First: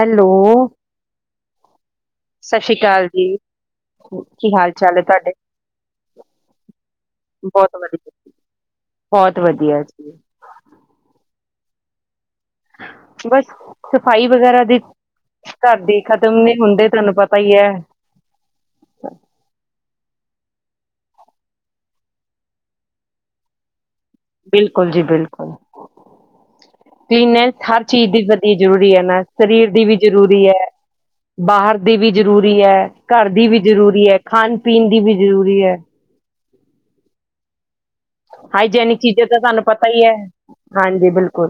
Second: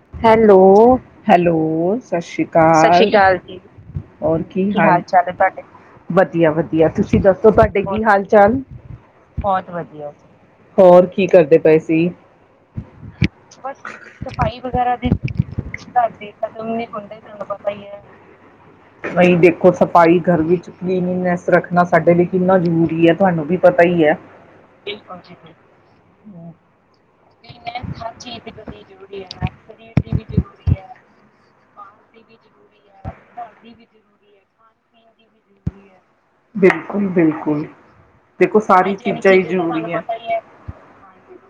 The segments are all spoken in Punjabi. ਹੈਲੋ। ਹੈਲੋ-ਹੈਲੋ ਸਤ ਸ਼੍ਰੀ ਸਤਿ ਸ੍ਰੀ ਅਕਾਲ, ਸਤ ਸੀ੍ ਜੀ, ਅਕਾਲ ਔਰ ਹਾਲ ਕੀ ਚਾਲ ਹੈ ਹਾਲ-ਚਾਲ ਲੇ ਤੁਹਾਡੇ, ਵਧਿਆ-ਵਧਿਆ, ਤੁਸੀਂ ਦੱਸੋ ਬਹੁਤ ਤੁਡੇ ਕੀ ਵਧੀਆ, ਹਾਲ-ਚਾਲ ਬਹੁਤ ਵਧੀਆ ਵਧਿਆ, ਜੀ। ਹੋਰ ਕੀ ਕਰਦੇ ਪਿ ਵੈਸੇ ਬਸ ਸਫਾਈ ਵਗੈਰਾ ਦੀ ਵਗੈਰਾ, ਮਮੀ ਘਰ ਦੀ ਕੋਲ ਖ਼ਤਮ ਨਹੀਂ ਨਹੀ ਹੁੰਦੇ ਹੁੰਦਾ ਤੁਹਾਨੂੰ ਤੂਹਾਨੂੰ ਪਤਾ ਹੀ ਹੈ ਬਾਈ ਦੇਖੋ ਸਬ ਭਾਈ, ਘਰ ਵਿੱਚ ਕਲੀਨਨੈਸ ਰੱਖਣਾ ਸਾਡੇ ਲਈ ਕਿੰਨਾ ਜ਼ਰੂਰੀ ਹੈ ਤੁਹਾਨੂੰ ਵੀ ਪਤਾ ਸਹੀ ਹੈ, ਬਿਲਕੁਲ ਜੀ ਕਲੀਨੈਸ ਹਰ ਚੀਜ਼ ਦੀ ਕਲੀਨੈਸ ਜ਼ਰਰੀ ਹੈ। ਇਹਦੀ ਵੀ ਜ਼ਰੂਰੀ ਹੈ, ਬਾਹਰ ਦੀ ਵੀ ਜ਼ਰੂਰੀ ਹੈ, ਘਰ ਦੀ ਵੀ ਜ਼ਰੂਰੀ ਹੈ, ਖਾਣ-ਪੀਣ ਦੀ ਵੀ ਜ਼ਰੂਰੀ ਹੈ। ਬਿਲਕੁਲ-ਬਿਲਕੁਲ। ਦੇਖੋ ਸਾਰੀ ਹਾਈਜੈਨਿਕ ਚੀਜ਼ਾਂ ਤਾਂ ਹੀ ਤੁਹਾਨੂੰ ਪਤਾ ਜ਼ਰੂਰੀ ਹੈ, ਹੀ ਹਾਂਜੀ ਬਿਲਕੁਲ।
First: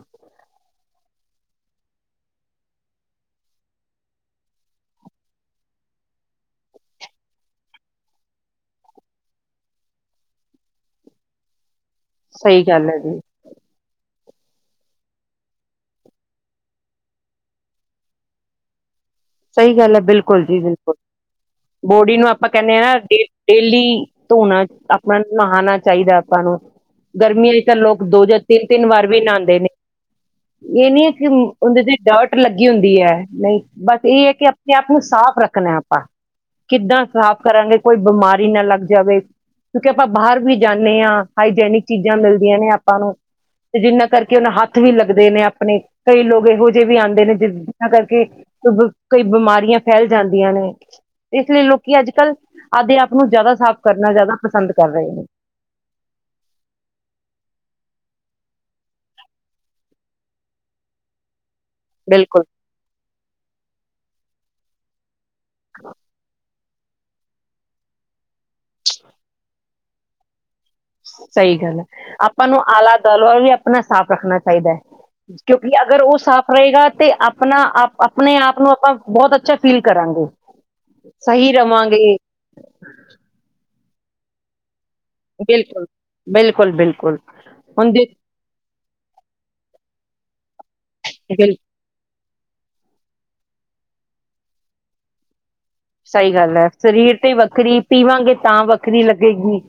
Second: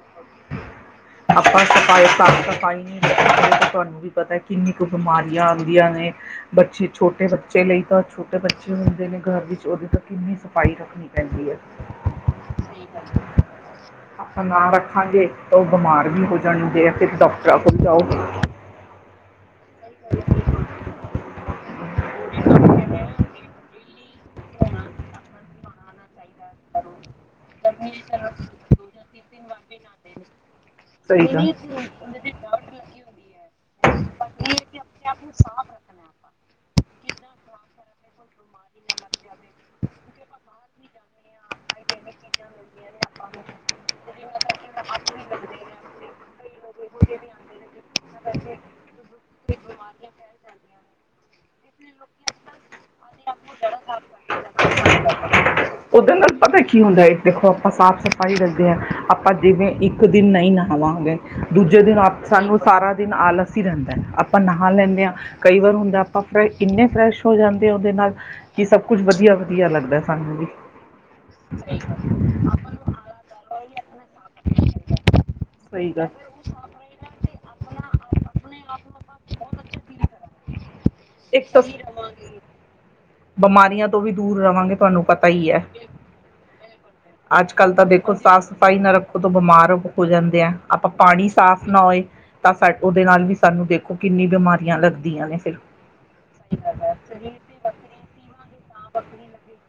ਆਪਾਂ ਸਫਾਈ ਸਾਫ਼- ਸਫ਼ਾਈ ਤੁਹਾਨੂੰ ਵੀ ਪਤਾ ਕਿੰਨੀ ਕੁ ਬਿਮਾਰੀਆਂ ਆਉਂਦੀਆਂ ਨੇ ਬੱਚੇ ਛੋਟੇ ਬੱਚੇ ਲਈ ਤਾਂ ਛੋਟੇ ਬੱਚੇ ਹੁੰਦੇ ਨੇ ਘਰ ਵਿੱਚ ਉਹਦੇ ਤੋਂ ਕਿੰਨੀ ਸਫਾਈ ਰੱਖਣੀ ਪੈਂਦੀ ਹੈ। ਸਹੀ ਗੱਲ ਹੈ ਜੀ। ਆਪਾਂ ਨਾ ਰੱਖਾਂਗੇ ਤਾਂ, ਉਹ ਬਿਮਾਰ ਵੀ ਹੋ ਜਾਣਗੇ, ਫਿਰ ਡਾਕਟਰ ਟਦੀ ਆਔ। ਸਹੀ ਗੱਲ ਹੈ, ਬਿਲਕੁਲ ਜੀ ਬਿਲਕੁਲ, ਬੋਡੀ ਨੂੰ ਆਪਾਂ ਕਹਿੰਦੇ ਹ ਨਾ ਡੇਲੀ ਧੋਣਾ, ਆਪਣਾ ਨੂੰ ਨਹਾਣਾ ਚਾਹੀਦਾ। ਲੋਕਾਂ ਨੂੰ ਗਰਮੀਆਂ ਚ ਤਾਂ ਲੋਕ ਦੋ ਜਾਂ ਤਿੰਨ- ਤਿੰਨ ਵਾਰ ਵੀ ਨਹਾਉਂਦੇ ਨੇ ਇਹ ਨੀ ਹੈ ਕਿ ਨਹੀਂ ਉਹਦੇ ਤੇ ਡਰਟ ਲੱਗੀ ਹੁੰਦੀ ਹੈ, ਨਹੀਂ ਇਹ ਹੈ ਕਿ ਆਪਣੇ ਆਪ ਨੂੰ ਸਾਫ਼ ਰੱਖਣਾ ਆਪਾਂ ਕਿੱਦਾਂ ਸਾਫ਼ ਕਰਾਂਗੇ ਕੋਈ ਬਿਮਾਰੀ ਨਾ ਲੱਗ ਜਾਵੇ ਕਿਉਂਕਿ ਆਪਾਂ ਬਾਹਰ ਵੀ ਜਾਂਦੇ ਹਾਂ ਅਨਹਾਈਜੈਨਿਕ ਚੀਜ਼ਾਂ ਮਿਲਦੀਆਂ ਨੇ ਆਪਾਂ ਨੂੰ ਤੇ ਜਿਹਨਾਂ ਕਰਕੇ ਉਹਨਾਂ ਹੱਥ ਵੀ ਲੱਗਦੇ ਨੇ ਆਪਣੇ ਕਈ ਲੋਕ ਇਹੋ ਜਿਹੇ ਵੀ ਆਉਂਦੇ ਨੇ ਜਿਨਾਂ ਕਰਕੇ ਕਈ ਬਿਮਾਰੀਆਂ ਫੈਲ ਜਾਂਦੀਆਂ ਨੇ ਇਸ ਲਈ ਲੋਕ ਅੱਜ ਕੱਲ੍ਹ ਉਹਦੇ ਨਾਲ ਪਤਾ ਕੀ ਹੁੰਦਾ ਹੈ ਦੇਖੋ ਆਪਾਂ ਸਾਫ਼ ਸਫ਼ਾਈ ਰੱਖਦੇ ਹਾਂ ਆਪਾਂ ਜਿਵੇਂ ਇੱਕ ਦਿਨ ਨਹੀਂ ਨਹਾਵਾਂਗੇ ਦੂਜੇ ਦਿਨ ਬਿਲਕੁਲ ਸਾਨੂੰ ਸਾਰਾ ਦਿਨ ਆਲਸ ਹੀ ਰਹਿੰਦਾ ਹੈ। ਆਪਾਂ ਨਹਾ ਲੈਂਦੇ ਹਾਂ ਕਈ ਵਾਰ ਹੁੰਦਾ ਆਪਾਂ ਫਰੈਸ਼ ਕਿੰਨੇ ਫਰੈਸ਼ ਹੋ ਜਾਂਦੇ ਆ ਉਹਦੇ ਨਾਲ ਕੀ ਸਭ ਕੁਛ ਵਧੀਆ ਵਧੀਆ ਲੱਗਦਾ ਸਾਨੂੰ ਵੀ ਸਹੀ ਗੱਲ ਹੈ। ਕਿਉਂਕਿ ਸਹੀ ਅਗਰ ਗੱਲ ਉਹ ਸਾਫ਼ ਰਹੇਗਾ ਤੇ ਆਪਣਾ ਆਪ ਆਪਣੇ ਆਪ ਨੂੰ ਆਪਾਂ ਬਹੁਤ ਅੱਛਾ ਫੀਲ ਕਰਾਂਗੇ ਇੱਕ ਤਾਂ ਬਿਮਾਰੀਆਂ ਤੋਂ ਵੀ ਦੂਰ ਰਵਾਂਗੇ ਤੁਹਾਨੂੰ ਪਤਾ ਹੀ ਬਿਲਕੁਲ ਬਿਲਕੁਲ ਬਿਲਕੁਲ ਹੁਣ ਦੇ ਪੂ ਜਾਂਦੇ ਆ ਆਪਾਂ ਪਾਣੀ ਬਿਲਕੁਲ ਸਾਫ਼ ਨਾ ਹੋਏ ਤਾਂ ਉਸ ਉਹਦੇ ਨਾਲ ਵੀ ਸਾਨੂੰ ਦੇਖੋ ਕਿੰਨੀਆਂ ਬਿਮਾਰੀਆਂ ਸਹੀ ਗੱਲ ਹੈ। ਸਰੀਰ ਤੇ ਵੱਖਰੀ ਪੀਵਾਂਗੇ ਤਾਂ ਵੱਖਰੀ ਲੱਗੇਗੀ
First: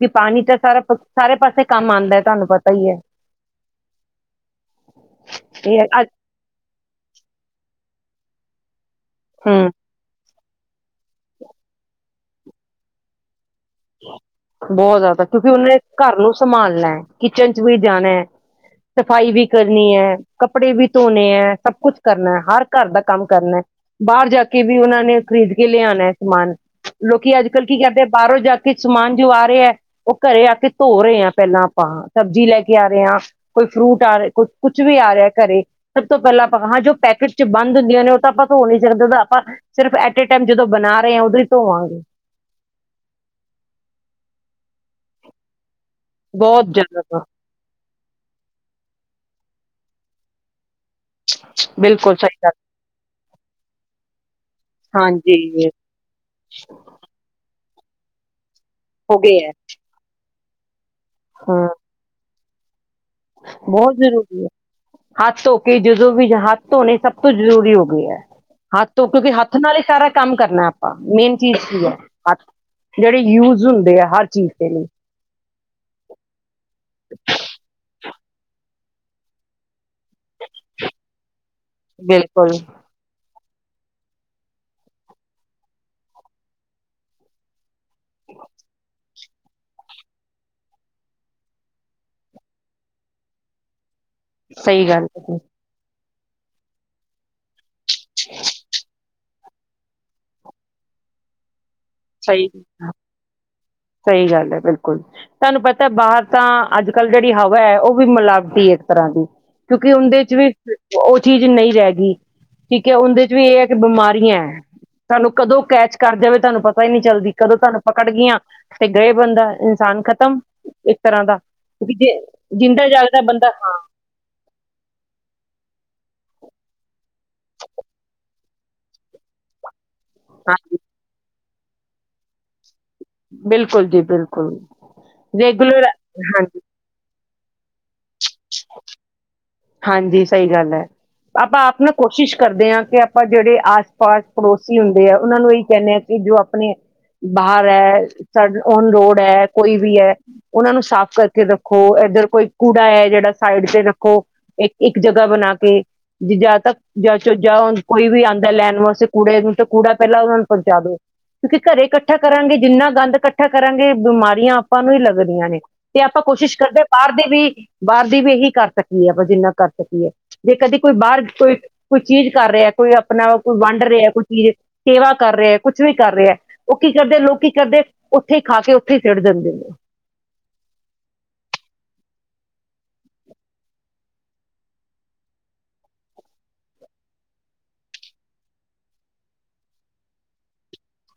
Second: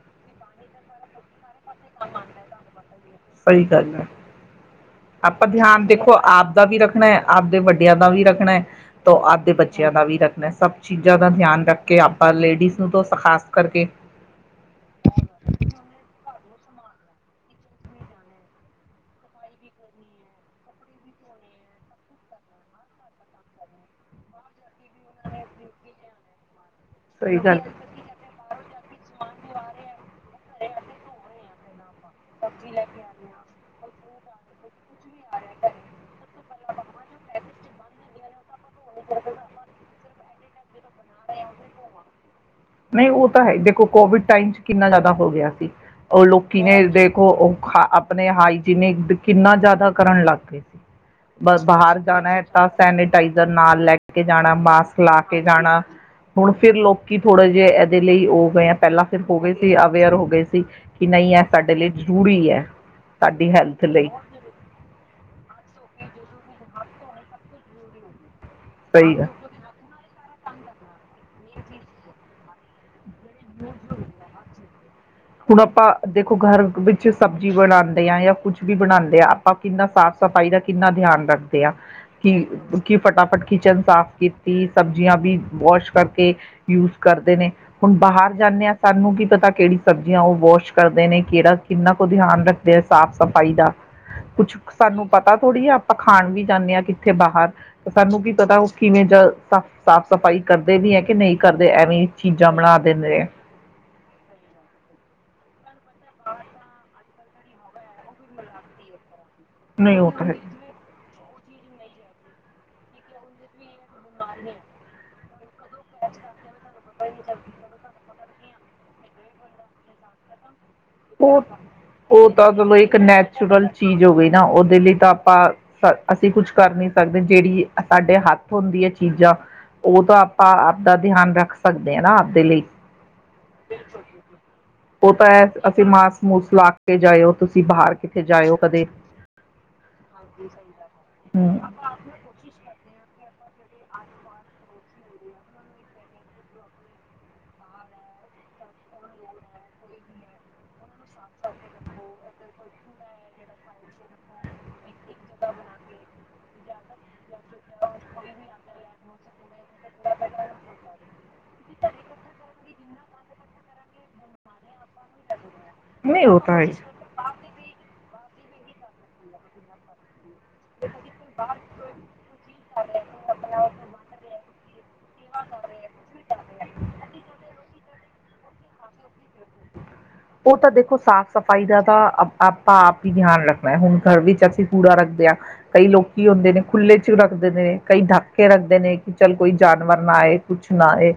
ਦੇਖੋ ਪਾਣੀ ਦੇ ਸਾਰੇ ਪਾਸੇ ਕੰਮ ਹੈ, ਆਉਂਦਾ ਤੁਹਾਨੂੰ ਪਤਾ ਪੱਤਾ ਹੀ ਹੈ ਹਾਂ ਸਹੀ ਗੱਲ ਹ ਗੱਲ ਹੈ ਇਹ ਅੱਜ ਜਿਆਦਾ ਵੀ ਰੱਖਣਾ ਤੋਂ ਆਪ ਦੇ ਹਮ ਬੱਚਿਆਂ ਦਾ ਵੀ ਸਭ ਚੀਜ਼ਾਂ ਦਾ ਧਿਆਨ ਰੱਖ ਕੇ ਲੇਡੀਜ ਨੂੰ ਬਹੁਤ ਖਾਸ ਕਰਕੇ ਬਹੁਤ ਜਿਆਦਾ ਕਿਉਂਕਿ ਉਹਨੇ ਘਰ ਨੂੰ ਸਮਾਨ ਲੈਣਾ, ਕਿਚਨ ਚ ਵੀ ਜਾਣਾ ਹੈ, ਸਫ਼ਾਈ ਵੀ ਕਰਨੀ ਹੈ, ਕੱਪੜੇ ਵੀ ਧੋਣੇ ਹੈ, ਸਭ ਕੁਛ ਕਰਨਾ ਹਰ ਘਰ ਦਾ ਕੰਮ ਕਰਨਾ ਬਾਹਰ ਜਾ ਕੇ ਵੀ ਉਹਨਾਂ ਨੇ ਖ਼ਰੀਦ ਕੇ ਲਿਆਉਣਾ ਹੈ ਸਮਾਨ ਸਹੀ ਲੋਕੀ ਅੱਜ ਗੱਲ ਕੱਲ ਕੀ ਕਰਦੇ ਬਾਹਰੋਂ ਜਦ ਪਿੱਛੋਂ ਸਮਾਨ ਜਿਹੜਾ ਆ ਰਿਹਾ ਹਾਂਜੀ ਉਹ ਘਰੇ ਆ ਕੇ ਧੋ ਰਹੇ ਆ ਪਹਿਲਾਂ ਪਾਣ ਸਬਜ਼ੀ ਲੈ ਕੇ ਆ ਰਹੇ ਹਾਂ ਕੋਈ ਫਰੂਟ ਆ ਰਿਹਾ, ਕੁਛ ਕੁਛ ਵੀ ਆ ਰਿਹਾ ਘਰੇ ਸਭ ਤੋਂ ਪਹਿਲਾਂ ਆਪਾਂ ਹਾਂ ਜੋ ਪੈਕੇਟ ਚ ਬੰਦ ਹੁੰਦੀਆਂ ਨੇ ਉਹ ਤਾਂ ਆਪਾਂ ਨਹੀਂ ਸਕਦਾ ਉਹਦਾ ਆਪਾਂ ਸਿਰਫ ਏਟੇ ਟਾਈਮ ਜਦੋਂ ਬਣਾ ਰਹੇ ਆ ਉਦੋਂ ਹੀ ਧੋਵਾਂਗੇ ਨਹੀਂ, ਉਹ ਤਾਂ ਹੈ ਦੇਖੋ ਕੋਵਿਡ ਟਾਈਮ ਚ ਕਿੰਨਾ ਜ਼ਿਆਦਾ ਹੋ ਗਿਆ ਸੀ। ਲੋਕੀ ਬਹੁਤ ਨੇ ਜ਼ਿਆਦਾ ਦੇਖੋ ਉਹ ਆਪਣੇ ਹਾਈਜੀਨਿਕ ਕਿੰਨਾ ਜ਼ਿਆਦਾ ਕਰਨ ਲੱਗ ਪਏ ਸੀ। ਬਸ ਬਾਹਰ ਬਿਲਕੁਲ ਜਾਣਾ ਸਹੀ ਹੈ ਗੱਲ ਤਾਂ ਸੈਨੇਟਾਈਜ਼ਰ ਨਾਲ ਲੈ ਕੇ ਜਾਣਾ ਮਾਸਕ ਲਾ ਕੇ ਹਾਂਜੀ ਜਾਣਾ ਹੁਣ ਫਿਰ ਲੋਕੀ ਜੇ ਇਹਦੇ ਲਈ ਉਹ ਗ ਪਹਿਲਾਂ ਹੋ ਸਿਰਫ ਹੈ ਕੋਵਿਡ ਪਹਿਲਾਂ ਤੇ ਹੋ ਗਏ ਸੀ ਅਵੇਅਰ ਹੋ ਗਏ ਸੀ ਤੇ ਕਿ ਨਹੀਂ ਇਹ ਹਾਂ ਸਾਡੇ ਲਈ ਜ਼ਰੂਰੀ ਹੈ। ਸਾਡੀ ਹੈਲਥ ਬਹੁਤ ਲਈ ਜ਼ਰੂਰੀ ਹੈ, ਹੱਥ ਧੋ ਕੇ ਜਦੋਂ ਵੀ ਹੱਥ ਧੋਣੇ ਸਭ ਤੋਂ ਜ਼ਰੂਰੀ ਹੋ ਗਈ ਹੈ। ਹੱਥ ਤੋਂ ਸਹੀ ਆ। ਕਿਉਂਕਿ ਹੱਥ ਨਾਲ ਹੀ ਸਾਰਾ ਕੰਮ ਕਰਨਾ ਆਪਾਂ ਮੇਨ ਚੀਜ਼ ਕੀ ਹੈ। ਹੱਥ ਜਿਹੜੇ ਯੂਜ ਹੁੰਦੇ ਆ ਹਰ ਚੀਜ਼ ਦੇ ਲਈ ਹੁਣ ਆਪਾਂ ਦੇਖੋ ਘਰ ਵਿੱਚ ਸਬਜ਼ੀ ਬਣਾਉਂਦੇ ਹਾਂ ਜਾਂ ਕੁਛ ਵੀ ਬਣਾਉਂਦੇ ਆ, ਆਪਾਂ ਕਿੰਨਾਕੁ ਸਾਫ਼ ਸਫ਼ਾਈ ਦਾ ਕਿੰਨਾ ਧਿਆਨ ਰੱਖਦੇ ਆ, ਕਿ ਬਿਲਕੁਲ ਕੀ ਫਟਾਫਟ ਕਿਚਨ ਸਾਫ਼ ਕੀਤੀ ਸਬਜ਼ੀਆਂ ਵੀ ਵੋਸ਼ ਕਰਕੇ ਯੂਜ ਕਰਦੇ ਨੇ ਹੁਣ ਬਾਹਰ ਜਾਂਦੇ ਹਾਂ ਸਾਨੂੰ ਕਿ ਪਤਾ ਕਿਹੜੀ ਸਬਜ਼ੀਆਂ ਉਹ ਵਾਸ਼ ਕਰਦੇ ਨੇ ਕਿਹੜਾ ਕਿੰਨਾ ਕੁ ਧਿਆਨ ਰੱਖਦੇ ਆ ਸਾਫ਼ ਸਫਾਈ ਦਾ ਕੁੱਛ ਸਹੀ ਗੱਲ ਸਾਨੂੰ ਹੈ ਪਤਾ ਜੀ ਥੋੜੀ ਆ ਆਪਾਂ ਖਾਣ ਵੀ ਜਾਂਦੇ ਹਾਂ, ਕਿੱਥੇ ਬਾਹਰ ਸਾਨੂੰ ਕੀ ਪਤਾ ਉਹ ਕਿਵੇਂ ਜਾ ਸਾ ਸਾਫ਼ ਸਫ਼ਾਈ ਕਰਦੇ ਵੀ ਹੈ ਕਿ ਨਹੀਂ ਕਰਦੇ? ਐਵੇਂ ਚੀਜ਼ਾਂ ਸਹੀ ਬਣਾ [unintelligible] ਦਿੰਦੇ ੲਏ ਸਹੀ ਗੱਲ ਹੈ, ਬਿਲਕੁਲ ਤੁਹਾਨੂੰ ਪਤਾ ਬਾਹਰ ਤਾਂ ਅੱਜ ਕੱਲ੍ਹ ਜਿਹੜੀ ਹਵਾ ਹੈ ਉਹ ਵੀ ਮਿਲਾਵਟੀ ਹੈ ਇੱਕ ਤਰ੍ਹਾਂ ਦੀ ਕਿਉਂਕਿ ਨਹੀਂ ਉਹ ਉਹਦੇ ਤਾਂ ਚ ਹੈ ਵੀ ਉਹ ਚੀਜ਼ ਨਹੀਂ ਰਹਿ ਗਈ ਠੀਕ ਹੈ, ਉਹਦੇ ਚ ਵੀ ਇਹ ਬਿਮਾਰੀਆਂ ਤੁਹਾਨੂੰ ਕਦੋਂ ਕੈਚ ਕਰ ਜਾਵੇ ਤੁਹਾਨੂੰ ਪਤਾ ਹੀ ਨਹੀਂ ਚੱਲਦੀ ਕਦੋਂ ਤੁਹਾਨੂੰ ਪਕੜ ਗਈਆਂ ਗਏ ਬੰਦਾ ਇਨਸਾਨ ਖਤਮ ਇੱਕ ਤਰ੍ਹਾਂ ਦਾ ਉਹ ਕਿਉਂਕਿ ਜੇ ਉਹ ਤਾਂ ਚਲੋ ਜਿੰਦਾ ਇੱਕ ਜਾਗਦਾ ਬੰਦਾ ਨੈਚੁਰਲ ਹਾਂ ਚੀਜ਼ ਹੋ ਗਈ ਨਾ ਉਹਦੇ ਲਈ ਤਾਂ ਆਪਾਂ ਅਸੀਂ ਕੁਛ ਕਰ ਨੀ ਸਕਦੇ ਜਿਹੜੀ ਸਾਡੇ ਹੱਥ ਹੁੰਦੀ ਹੈ ਚੀਜ਼ਾਂ ਉਹ ਤਾਂ ਆਪਾਂ ਹਾਂਜੀ ਆਪਦਾ ਧਿਆਨ ਰੱਖ ਸਕਦੇ ਆ ਨਾ ਆਪਦੇ ਲਈ ਬਿਲਕੁਲ ਜੀ ਬਿਲਕੁਲ ਉਹ ਤਾਂ ਐ ਦੇ ਅਸੀਂ ਮਾਸ ਮੂਸ ਲਾ ਕੇ ਜਾਇਓ ਤੁਸੀਂ ਬਾਹਰ ਕਿੱਥੇ ਜਾਇਓ ਕਦੇ ਹਾਂਜੀ ਸਹੀ ਗੱਲ ਹੈ ਹੂੰ। ਆਪਾਂ ਆਪ ਨਾ ਕੋਸ਼ਿਸ਼ ਕਰਦੇ ਹਾਂ ਕਿ ਆਪਾਂ ਜਿਹੜੇ ਆਸ ਪਾਸ ਪੜੋਸੀ ਹੁੰਦੇ ਆ ਉਹਨਾਂ ਨੂੰ ਇਹੀ ਕਹਿੰਦੇ ਹਾਂ ਕਿ ਜੋ ਆਪਣੇ ਬਾਹਰ ਹੈ ਓਨ ਰੋਡ ਹੈ ਕੋਈ ਵੀ ਹੈ ਉਹਨਾਂ ਨੂੰ ਸਾਫ ਕਰਕੇ ਰੱਖੋ ਇੱਧਰ ਕੋਈ ਕੂੜਾ ਹੈ ਜਿਹੜਾ ਸਾਈਡ ਤੇ ਰੱਖੋ ਇੱਕ ਇੱਕ ਜਗ੍ਹਾ ਬਣਾ ਕੇ ਜਾਂ ਤ ਜਾਂ ਕੋਈ ਵੀ ਆਉਂਦਾ ਲੈਣ ਵਾਸਤੇ ਕੂੜੇ ਨੂੰ ਤਾਂ ਕੂੜਾ ਪਹਿਲਾਂ ਉਹ ਨੂੰ ਪਹੁੰਚਾ ਦੋ ਕਿਉਂਕਿ ਘਰੇ ਇਕੱਠਾ ਕਰਾਂਗੇ ਜਿੰਨਾ ਗੰਦ ਇਕੱਠਾ ਕਰਾਂਗੇ ਬਿਮਾਰੀਆਂ ਆਪਾਂ ਨੂੰ ਹੀ ਲੱਗਦੀਆਂ ਨੇ ਤੇ ਆਪਾਂ ਨਹੀਂ ਉਹ ਤਾਂ ਕੋਸ਼ਿਸ਼ ਹੈ। ਕਰਦੇ ਹਾਂ ਬਾਹਰ ਦੇ ਵੀ ਬਾਹਰ ਦੀ ਵੀ ਇਹੀ ਕਰ ਸਕਦੀ ਹੈ ਜਿੰਨਾ ਕਰ ਸਕੀਏ ਜੇ ਕਦੇ ਕੋਈ ਬਾਹਰ ਕੋਈ ਕੋਈ ਚੀਜ਼ ਕਰ ਰਿਹਾ ਕੋਈ ਆਪਣਾ ਕੋਈ ਵੰਡ ਰਿਹਾ ਕੋਈ ਚੀਜ਼ ਸੇਵਾ ਕਰ ਰਿਹਾ ਕੁਛ ਵੀ ਕਰ ਰਿਹਾ ਉਹ ਕੀ ਕਰਦੇ ਲੋਕ ਕੀ ਕਰਦੇ ਉੱਥੇ ਖਾ ਕੇ ਉੱਥੇ ਹੀ ਚਿੜ ਦਿੰਦੇ ਨੇ ਉਹ ਤਾਂ ਦੇਖੋ ਸਾਫ਼ ਸਫ਼ਾਈ ਦਾ ਤਾਂ ਆਪਾਂ ਆਪ ਹੀ ਧਿਆਨ ਰੱਖਣਾ ਹੈ ਹੁਣ ਘਰ ਵਿੱਚ ਅਸੀਂ ਕੂੜਾ ਰੱਖਦੇ ਹਾਂ ਕਈ ਲੋਕੀ ਹੁੰਦੇ ਨੇ ਖੁੱਲ੍ਹੇ ਚ ਰੱਖਦੇ ਨੇ ਕਈ ਡਾਕੇ ਰੱਖਦੇ ਨੇ ਕਿ ਚੱਲ ਕੋਈ ਜਾਨਵਰ ਨਾ ਹੈਏ ਕੁਛ ਨਾ ਏ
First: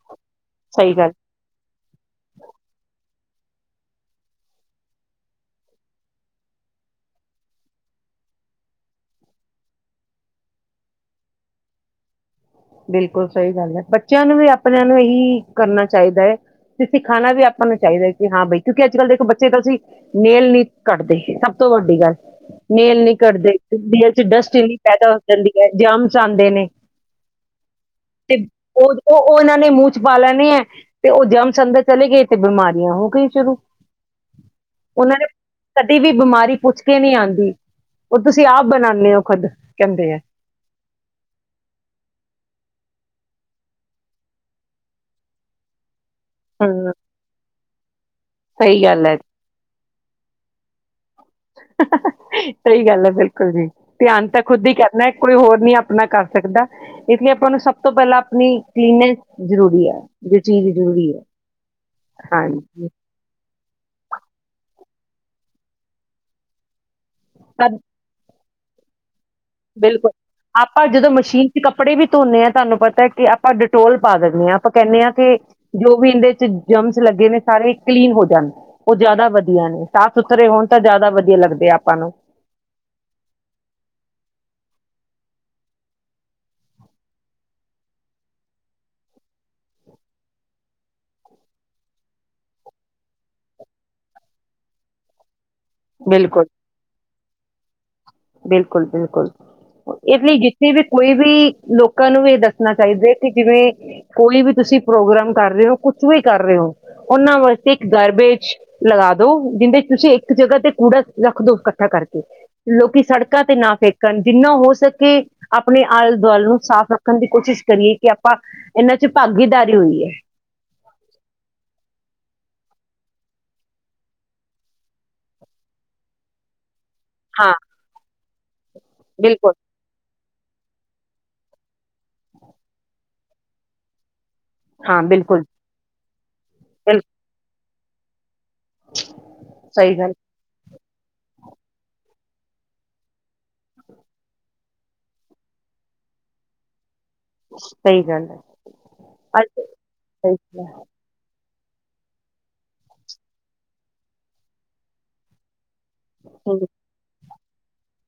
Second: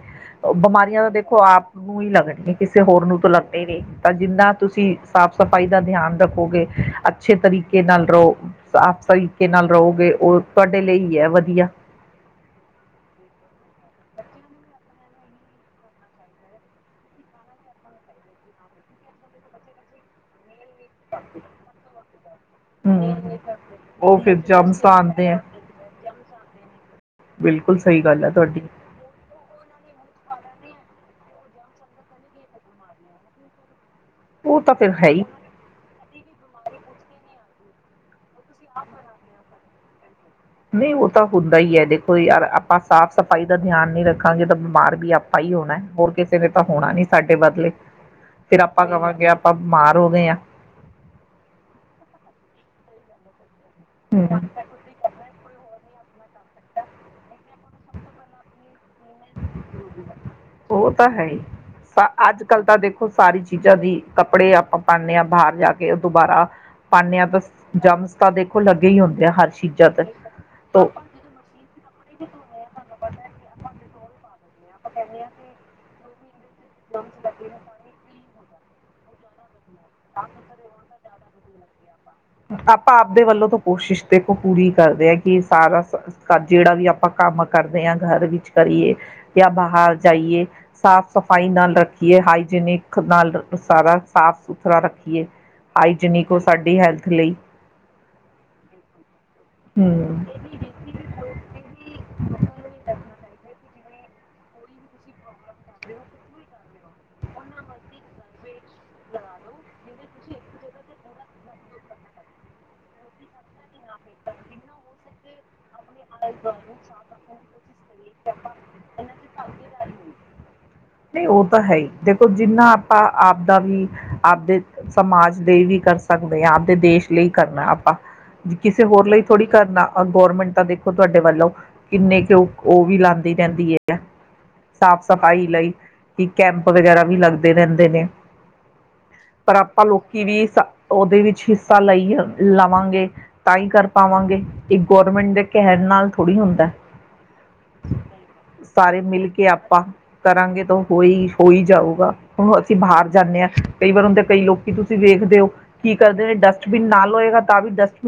ਸਹੀ ਬਿਮਾਰੀਆਂ ਦਾ ਗੱਲ ਦੇਖੋ ਆਪ ਹੀ ਲੱਗਣੀ ਕਿਸੇ ਹੋਰ ਨੂੰ ਤ ਲੱਗਦੇ ਨੇ ਤਾਂ ਜਿੰਨਾ ਤੁਸੀਂ ਸਾਫ਼ ਸਫ਼ਾਈ ਦਾ ਧਿਆਨ ਰੱਖੋਗੇ ਅੱਛੇ ਤਰੀਕੇ ਨਾਲ ਰਹੋ ਸਾਫ਼ ਤਰੀਕੇ ਨਾਲ ਰਹੋਗੇ ਉਹ ਤੁਹਾਡੇ ਲਈ ਹੀ ਹੈ ਵਧੀਆ ਬਿਲਕੁਲ ਸਹੀ ਗੱਲ ਹੈ ਬੱਚਿਆਂ ਨੂੰ ਵੀ ਆਪਣ ਨੂੰ ਇਹੀ ਕਰਨਾ ਚਾਹੀਦਾ ਹੈ ਤੇ ਸਿਖਾਉਣਾ ਵੀ ਆਪਾਂ ਨੂੰ ਚਾਹੀਦਾ ਹੈ ਕਿ ਹਾਂ ਬਾਈ ਕਿਉਂਕਿ ਅੱਜ ਕੱਲ੍ਹ ਦੇਖੋ ਬੱਚੇ ਤਾਂ ਤੁਸੀਂ ਮੇਲ ਨੀ ਘੱਟਦੇ ਸਭ ਤੋਂ ਵੱਡੀ ਗੱਲ ਨੇੇਲ ਨ ਹੂੰ ਕੱਟਦੇ ਚਡੀੀਆਂ ਉਹ ਚ ਫਿਰ ਡਸਟ ਇਨੀ ਜਮਸ ਪੈਦਾ ਹੋ ਆਂਦੇ ਜਾਂਦੀ ਹੈ ਜਾਮਸ ਆਉਂਦੇ ਨੇ ਬਿਲਕੁਲ ਸਹੀ ਗੱਲ ਹੈ ਤੇ ਤੁਹਾਡੀ ਉਹ ਉਹ ਇਹਨਾਂ ਨੇ ਮੂੰਹ ਚ ਪਾ ਲੈਣੇ ਹੈ ਤੇ ਉਹ ਜਮ ਸੰਦਰ ਚਲੇ ਗਏ ਤੇ ਬਿਮਾਰੀਆਂ ਹੋ ਗਈ ਸ਼ੁਰੂ ਉਹ ਤਾਂ ਫਿਰ ਹੈ ਉਹਨਾਂ ਹੀ ਨੇ ਵੀ ਬਿਮਾਰੀ ਪੁੱਛ ਕੇ ਨਹੀਂ ਆਉਂਦੀ ਉਹ ਤੁਸੀਂ ਆਪ ਬਣਾਉਂਦੇ ਹੋ ਖੁਦ ਕਹਿੰਦੇ ਆ ਨਹੀਂ ਉਹ ਤਾਂ ਹੁੰਦਾ ਹੀ ਹੈ ਦੇਖੋ ਯਾਰ ਆਪਾਂ ਸਾਫ਼ ਸਫ਼ਾਈ ਦਾ ਧਿਆਨ ਨੀ ਰੱਖਾਂਗੇ ਤਾਂ ਬਿਮਾਰ ਵੀ ਆਪਾਂ ਹੀ ਹੋਣਾ ਹੋਰ ਕਿਸੇ ਨੇ ਤਾਂ ਹਮ ਹੋਣਾ ਨੀ ਸਾਡੇ ਬਦਲੇ ਫਿਰ ਸਹੀ ਆਪਾਂ ਗੱਲ ਹੈ ਕਵਾਂਗੇ ਆਪਾਂ ਮਾਰ ਰੋ ਗਆਂ ਸਹੀ ਗੱਲ ਹੈ ਬਿਲਕੁਲ ਜੀ ਧਿਆਨ ਤਾਂ ਹਮ ਖੁਦ ਹੀ ਕਹਿੰਦਾ ਕੋਈ ਹੋਰ ਨੀ ਆਪ ਅਪਨਾ ਕਰ ਸਕਦਾ ਇਸ ਲਈ ਆਪਾਂ ਨੂੰ ਸਭ ਤੋਂ ਪਹਿਲਾਂ ਆਪਣੀ, ਕਲੀਨੈਸ ਜ਼ਰੂਰੀ ਹੈ ਜੋ ਚੀਜ਼ ਉਹ ਤਾਂ ਜ਼ਰੂਰੀ ਹੈ ਹੀ ਅੱਜ ਕੱਲ ਤਾਂ ਹਾਂਜੀ ਦੇਖੋ ਸਾਰੀ ਚੀਜ਼ਾਂ ਦੀ ਕੱਪੜੇ ਆਪਾਂ ਪਾਦੇ ਆਾਂ ਬਾਹਰ ਜਾ ਕੇ ਉਹ ਦੁਬਾਰਾ ਪਾਉਂਨੇ ਆ ਬਸ ਸਭ ਜਮਸਤਾ ਦੇ ਫੁੱਲ ਲੱਗੇ ਹੀ ਹੁੰਦੇ ਆ ਹਰ ਚੀਜ਼ਾਂ ਤੇ ਬਿਲਕੁਲ ਆਪਾਂ ਤ ਜਦੋਂ ਮਸ਼ੀਨ ਚ ਕੱਪੜੇ ਵੀ ਧੋਂਦੇ ਹਾਂ ਤੁਹਾਨੂੰ ਪਤਾ ਕਿ ਆਪਾਂ ਡਿਟੋਲ ਪਾ ਦਦੇ ਆਾਂ। ਆਪਾਂ ਕਹਿੰਦੇ ਹਾਂ ਕਿ ਜੋ ਵੀ ਇਹਦੇ ਜਰਮ੍ਸ ਲੱਗੇ ਨੇ ਸਾਰੇ ਕਲੀਨ ਹੋ ਜਾਣ ਉਹ ਜ਼ਿਆਦਾ ਵਧੀਆ ਨੇ ਸਾਫ਼ ਸੁਥਰੇ ਹੋਣ ਤਾਂ ਜ਼ਿਆਦਾ ਵਧੀਆ ਲੱਗਦੇ ਆਪਾਂ ਨੂੰ ਵੱਲੋਂ ਤਾਂ ਕੋਸ਼ਿਸ਼ ਦੇਖੋ ਪੂਰੀ ਕਰਦੇ ਆ ਕਿ ਸਾਰਾ ਜਿਹੜਾ ਵੀ ਆਪਾਂ ਕੰਮ ਕਰਦੇ ਆਂ ਘਰ ਵਿੱਚ ਅ। ਆਪਾ ਅਪ ਦੇ ਆਪਾਂ ਅਪਣੇ ਵਾਲੇ ਤੇ ਕੋਮਿਮ਼ ਕਰੀਏ ਜਾਂ ਬਹਾਲ ਜਾਈਏ ਸਾਫ ਸਫਾਈ ਨਾਲ ਰੱਖੀਏ ਹਾਈਜੀਨਿਕ ਨਾਲ ਪਸਾਰਾ ਸਾਫ ਸੁਥਰਾ ਰੱਖੀਏ ਹਾਈਜੀਨਿਕ ਹੋ ਸਾਡੀ ਹੈਲਥ ਬਿਲਕੁਲ-ਬਿਲਕੁਲ ਇਹ ਹਮ ਲਈ ਜਿੱਥੇ ਵੀ ਕੋਈ ਵੀ ਲੋਕਾਂ ਨੂੰ ਇਹ ਦੱਸਣਾ ਚਾਹੀਦਾ ਹੈ ਕਿ ਜਿਵੇਂ ਕੋਈ ਵੀ ਤੁਸੀਂ ਪ੍ਰੋਗਰਾਮ ਕਰ ਰਹੇ ਹੋ ਕੁਛ ਵੀ ਕਰ ਰਹੇ ਹੋ ਉਹਨਾਂ ਵਾਸਤੇ ਇੱਕ ਗਾਰਬੇਜ ਲਗਾ ਦੋ ਜਿੰਹਦੇ ਚ ਤੁਸੀਂ ਇੱਕ ਇੱਕ ਜਗ੍ਹਾ ਤੇ ਕੂੜਾ ਰੱਖ ਦੋ ਇਕੱਠਾ ਕਰਕੇ ਲੋਕੀ ਸੜਕਾਂ ਤੇ ਨਾ ਫੇਕਣ ਜਿੰਨਾ ਹੋ ਸਕੇ ਆਪਣੇ ਆਲੇ ਦੁਆਲੇ ਨੂੰ ਸਾਫ਼ ਰੱਖਣ ਦੀ ਕੋਸ਼ਿਸ਼ ਕਰੀਏ ਕਿ ਆਪਾਂ ਇਹਨਾਂ ਚ ਭਾਗੀਦਾਰੀ ਹੋਂਦੀ ਹੈ ਨਹੀਂ ਉਹ ਤਾਂ ਹੈ ਹੀ ਦੇਖੋ ਜਿੰਨਾ ਆਪਾਂ ਆਪਦਾ ਵੀ ਆਪਦੇ ਸਮਾਜ ਲਈ ਵੀ ਕਰ ਸਕਦੇ ਹਾਂ ਆਪਦੇ ਦੇਸ਼ ਲਈ ਹਾਂ ਕਰਨਾ ਆਪਾਂ ਜੇ ਕਿਸੇ ਹੋਰ ਲਈ ਥੋੜੀ ਬਿਲਕੁਲ ਕਰਨਾ ਗੌਰਮੈਂਟ ਤਾਂ ਦੇਖੋ ਤੁਹਾਡੇ ਵੱਲੋਂ ਕਿੰਨੇ ਕੁ ਉਹ-ਉਹ ਵੀ ਲਾਉਂਦੀ ਰਹਿੰਦੀ ਹੈ ਆ ਸਾਫ਼ ਹਾਂ ਬਿਲਕੁਲ ਸਫ਼ਾਈ ਲਈ ਕਿ ਕੈਂਪ ਵਗੈਰਾ ਬਿਲਕੁਲ ਵੀ ਲੱਗਦੇ ਰਹਿੰਦੇ ਨੇ ਪਰ ਆਪਾਂ ਸਹੀ ਗੱਲ ਲੋਕੀ ਵੀ ਉਹਦੇ ਵਿੱਚ ਹਿੱਸਾ ਲਈ ਲਵਾਂਗੇ ਤਾਂ ਹੀ ਕਰ ਪਾਵਾਂਗੇ, ਇਹ ਗੌਰਮੈਂਟ ਦੇ ਕਹਿਣ ਨਾਲ ਥੋੜ੍ਹੀ ਹੁੰਦਾ ਸਹੀ ਗੱਲ ਹੈ ਸਾਰੇ ਮਿਲ ਕੇ ਅੱਜ ਆਪਾਂ ਕਰਾਂਗੇ ਤਾਂ ਹੋਈ ਹੋਈ ਜਾਊਗਾ ਹੁਣ ਅਸੀ ਬਾਹਰ ਜਾਨੇ ਹਾਂ ਕਈ ਵਾਰ ਹੁੰਦੇ ਕਈ ਲੋਕੀ ਤੁਸੀਂ ਵੇਖਦੇ ਹੋ ਕੀ ਕਰਦੇ ਨੇ ਹੈ। ਡਸਟਬਿਨ ਨਾਲ ਹੋਏਗਾ ਤਾਂ ਵੀ ਦਸਵੀ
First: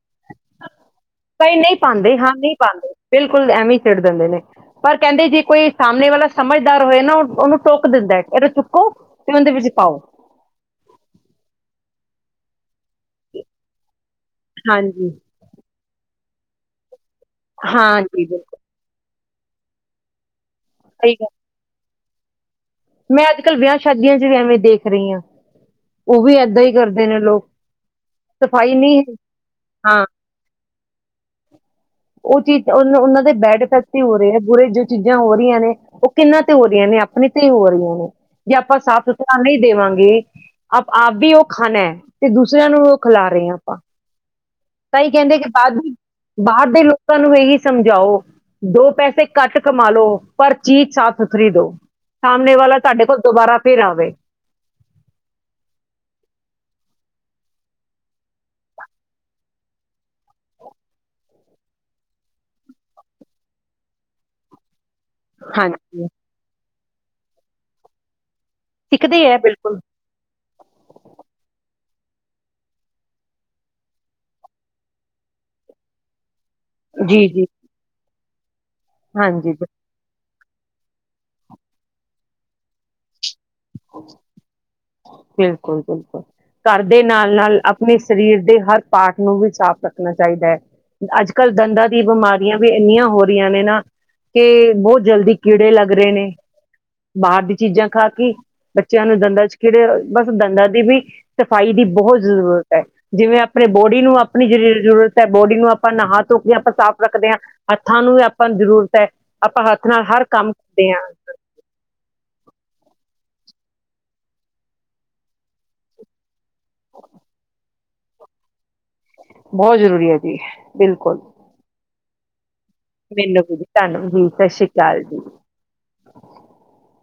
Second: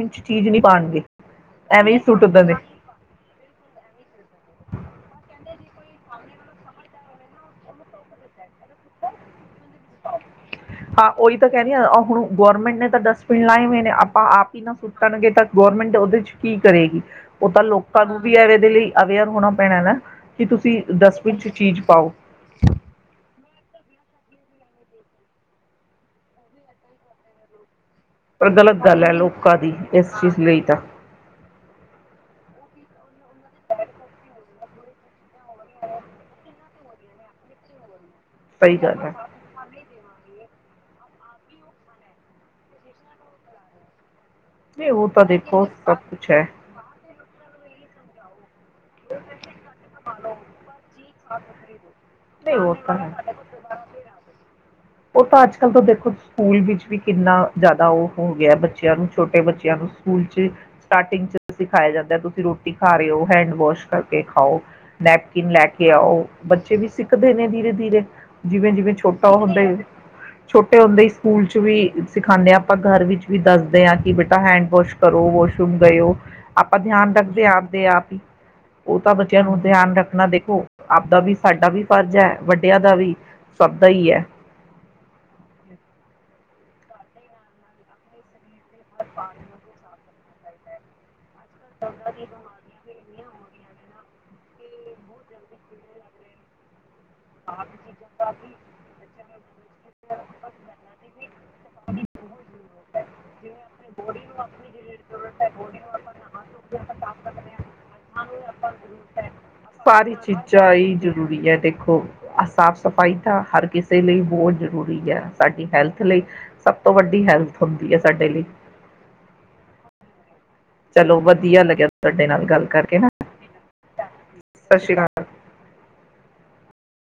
ਕਈ ਨਹੀਂ ਹੀ ਪਾਉਂਦੇ ਸੁੱਟ ਹਾਂ ਨਹੀਂ ਦਿੰਦੇ ਪਾਉਂਦੇ ਬਿਲਕੁਲ, ਐਵੇਂ ਸਿੱਟ ਦਿੰਦੇ ਨੇ ਪਰ ਕਹਿੰਦੇ ਜੇ ਕੋਈ ਸਾਹਮਣੇ ਵਾਲਾ ਸਮਝਦਾਰ ਹੋਏ ਨਾ ਉਹਨੂੰ ਟੋਕ ਦਿੰਦਾ ਇਥੋਂ ਚੁੱਕੋ ਕਿ ਉਹਦੇ ਵਿੱਚ ਪਾਓ ਹਾਂ ਉਹੀ ਤਾਂ ਕਹਿ ਰੀ ਆ ਹੁਣ ਗੌਰਮੈਂਟ ਨੇ ਤਾਂ ਡਸਟਬਿਨ ਲਾਏ ਹੋਏ ਨੇ ਆਪਾਂ ਆਪ ਹੀ ਨਾ ਹਾਂਜੀ ਸੁੱਟਣਗੇ ਤਾਂ ਗੌਰਮੈਂਟ ਉਹਦੇ ਚ ਕੀ ਕਰੇਗੀ ਉਹ ਤਾਂ ਲੋਕਾਂ ਨੂੰ ਹਾਂਜੀ ਵੀ ਐਵੇ ਬਿਲਕੁਲ ਇਹਦੇ ਲਈ ਅਵੇਅਰ ਹੋਣਾ ਪੈਣਾ ਨਾ ਕੀ ਤੁਸੀਂ ਸਹੀ ਗੱਲ ਡਸਟਬਿਨ ਚ ਚੀਜ਼ ਪਾਓ [unintelligible] ਮੈਂ ਅੱਜ-ਕੱਲ ਵਿਆਹ ਸ਼ਾਦੀਆਂ ਚ ਵੀ ਐਵੇਂ ਦੇਖ ਰਹੀ ਹਾਂ, ਉਹ ਵੀ ਏਦਾਂ ਹੀ ਕਰਦੇ ਨੇ ਲੋਕ ਪਰ ਸਫਾਈ ਗ਼ਲਤ ਨਹੀਂ ਗੱਲ ਹੈ ਲੋਕਾਂ ਦੀ ਹਾਂ ਇਸ ਚੀਜ਼ ਲਈ ਤਾਂ ਉਹ ਚੀਜ਼ ਉਹਨਾਂ ਦੇ ਬੈਡ ਇਫੈਕਟ ਹੀ ਹੋ ਰਹੇ ਹੈ। ਬੁਰੇ ਜੋ ਚੀਜ਼ਾਂ ਹੋ ਰਹੀਆਂ ਨੇ ਉਹ ਕਿਹਨਾਂ ਤੇ ਹੋ ਰਹੀਆਂ ਨੇ ਆਪਣੇ ਤੇ ਹੋ ਰਹੀਆਂ ਨੇ ਜੇ ਸਹੀ ਆਪਾਂ ਗੱਲ ਸਾਫ਼ ਹੈ। ਸੁਥਰਾ ਨਹੀਂ ਦੇਵਾਂਗੇ ਆਪ ਆਪ ਵੀ ਉਹ ਖਾਣਾ ਹੈ, ਤੇ ਦੂਸਰਿਆਂ ਨੂੰ ਉਹ ਖਿਲਾ ਰਹੇ ਆ ਆਪਾਂ ਨਹੀਂ ਉਹ ਤਾਂਹੀ ਤਾਂ ਕਹਿੰਦੇ ਕਿ ਦੇਖੋ ਬਾਅਦ, ਸਭ ਕੁਛ ਹੈ ਬਾਹਰ ਦੇ ਲੋਕ ਤੁਹਾਨੂੰ ਇਹੀ ਸਮਝਾਓ ਦੋ ਪੈਸੇ ਘੱਟ ਕਮਾ ਲੋ ਪਰ ਚੀਜ਼ ਸਾਫ਼ ਸੁਥਰੀ ਦਉ, ਸਾਹਮਣੇ ਨਹੀਂ ਉਹ ਵਾਲਾ ਤਾਂ ਤੁਹਾਡੇ ਕੋਲ ਹੈ। ਦੁਬਾਰਾ ਫਿਰ ਆਵੇ ਉਹ ਤਾਂ ਅੱਜ ਕੱਲ੍ਹ ਤਾਂ ਦੇਖੋ ਸਕੂਲ ਵਿੱਚ ਵੀ ਕਿੰਨਾ ਜ਼ਿਆਦਾ ਉਹ ਹੋ ਗਿਆ ਬੱਚਿਆਂ ਨੂੰ ਛੋਟੇ ਬੱਚਿਆਂ ਨੂੰ ਸਕੂਲ ਚ ਸਟਾਰਟਿੰਗ ਚ ਸਿਖਾਇਆ ਜਾਂਦਾ ਤੁਸੀਂ ਰੋਟੀ ਖਾ ਰਹੇ ਹੋ, ਹੈਂਡਵੋਵਾਸ਼ - ਕੁਛ ਕਰ ਕੇ ਖਾਓ ਨੈਪਕਿਨ ਲੈ ਕੇ ਹਾਂਜੀ ਆਓ ਬੱਚੇ ਵੀ ਸਿੱਖਦੇ ਨੇ ਧੀਰੇ ਧੀਰੇ ਜਿਵੇਂ ਜਿਵੇਂ ਸਿੱਖਦੇ ਛੋਟਾ ਹੈ ਹੁੰਦਾ ਬਿਲਕੁਲ ਛੋਟੇ ਹੁੰਦੇ ਹੀ ਸਕੂਲ ਚ ਵੀ ਸਿਖਾਉਂਦੇ ਹਾਂ ਆਪਾਂ ਘਰ ਵਿੱਚ ਵੀ ਦੱਸਦੇ ਹਾਂ ਕਿ ਬੇਟਾ ਹੈਂਡ ਵਾਸ਼ ਕਰੋ ਵਾਸ਼ਰੂਮ ਗਏ ਔ ਆਪਾਂ ਧਿਆਨ ਜੀ ਰੱਖਦੇ ਜੀ ਹਾਂ ਆਪਦੇ ਆਪ ਹੀ ਉਹ ਤਾਂ ਬੱਚਿਆਂ ਹਾਂਜੀ ਨੂੰ ਬਿਲ- ਧਿਆਨ ਰੱਖਣਾ ਦੇਖ ਆਪਦਾ ਵੀ ਸਾਡਾ ਵੀ ਫਰਜ਼ ਹੈ ਵੱਡਿਆਂ ਦਾ ਵੀ ਸਭ ਦਾ ਹੀ ਹੈ। ਬਿਲਕੁਲ-ਬਿਲਕੁਲ, ਘਰ ਦੇ ਨਾਲ-ਨਾਲ ਆਪਣੇ ਸਰੀਰ ਦੇ, ਹਰ ਪਾਠ ਨੂੰ ਵੀ ਸਾਫ਼ ਰੱਖ ਣਾ ਚਾਹੀਦਾ ਹੈ ਅੱਜ, ਕੱਲ ਦੰਦਾਂ ਦੀ ਬਿਮਾਰੀਆਂ ਵੀ ਇੰਨੀਆਂ ਹੋਰ, ਨੇ ਨਾ ਕਿ ਬਹੁਤ ਜਲਦੀ ਕੀੜੇ ਲੱਗ ਰਹੇ ਨੇ, ਬਾਹਰ ਦੀ ਆਪ ਚੀਜ਼ਾਂ ਖਾ ਦਾ ਕੇ, ਵੀ ਬੱਚਿਆਂ ਨੂੰ ਦੰਦਾਂ ਚ ਖੇੜੇ ਬਸ ਦੰਦਾਂ ਦੀ ਵੀ ਸਫ਼ਾਈ ਦੀ ਬਹੁਤ ਜ਼ਰੂਰਤ ਹੈ ਜਿਵੇਂ ਆਪਣੇ ਬੋਡੀ ਨੂੰ ਆਪਣੀ ਜਿਹੜੀ ਜ਼ਰੂਰਤ ਹੈ, ਬੋਡੀ ਨੂੰ ਆਪਾਂ ਨਹਾ ਧੋ ਕੇ ਆਪਾਂ ਸਾਫ਼ ਰੱਖਦੇ ਹਾਂ ਹੱਥਾਂ ਨੂੰ ਵੀ ਆਪਾਂ ਨੂੰ ਜ਼ਰੂਰਤ ਹੈ ਆਪਾਂ ਹੱਥ ਨਾਲ ਸਾਰੀ ਹਰ ਕੰਮ ਚੀਜ਼ਾਂ ਕਰਦੇ ਹੀ ਹਾਂ ਜ਼ਰੂਰੀ ਹੈ, ਦੇਖੋ ਸਾਫ਼ ਸਫ਼ਾਈ ਹਰ ਕਿਸੇ ਲਈ ਬਹੁਤ ਜ਼ਰੂਰੀ ਹੈ, ਸਾਡੀ ਹੈਲਥ ਲਈ ਸਭ ਤੋਂ ਵੱਡੀ ਹੈਲਥ ਹੁੰਦੀ ਹੈ, ਸਾਡੇ ਲਈ ਬਹੁਤ ਜ਼ਰੂਰੀ ਹੈ। ਜੀ ਬਿਲਕੁਲ ਚਲੋ ਵਧੀਆ ਲੱਗਿਆ। ਸਾਡੇ ਨਾਲ ਗੱਲ ਕਰਕੇ ਨਾ ਮੈਨੂੰ ਵੀ ਤਾਨੂੰ ਜੀ ਸਤਿ ਸ੍ਰੀ ਅਕਾਲ ਜੀ,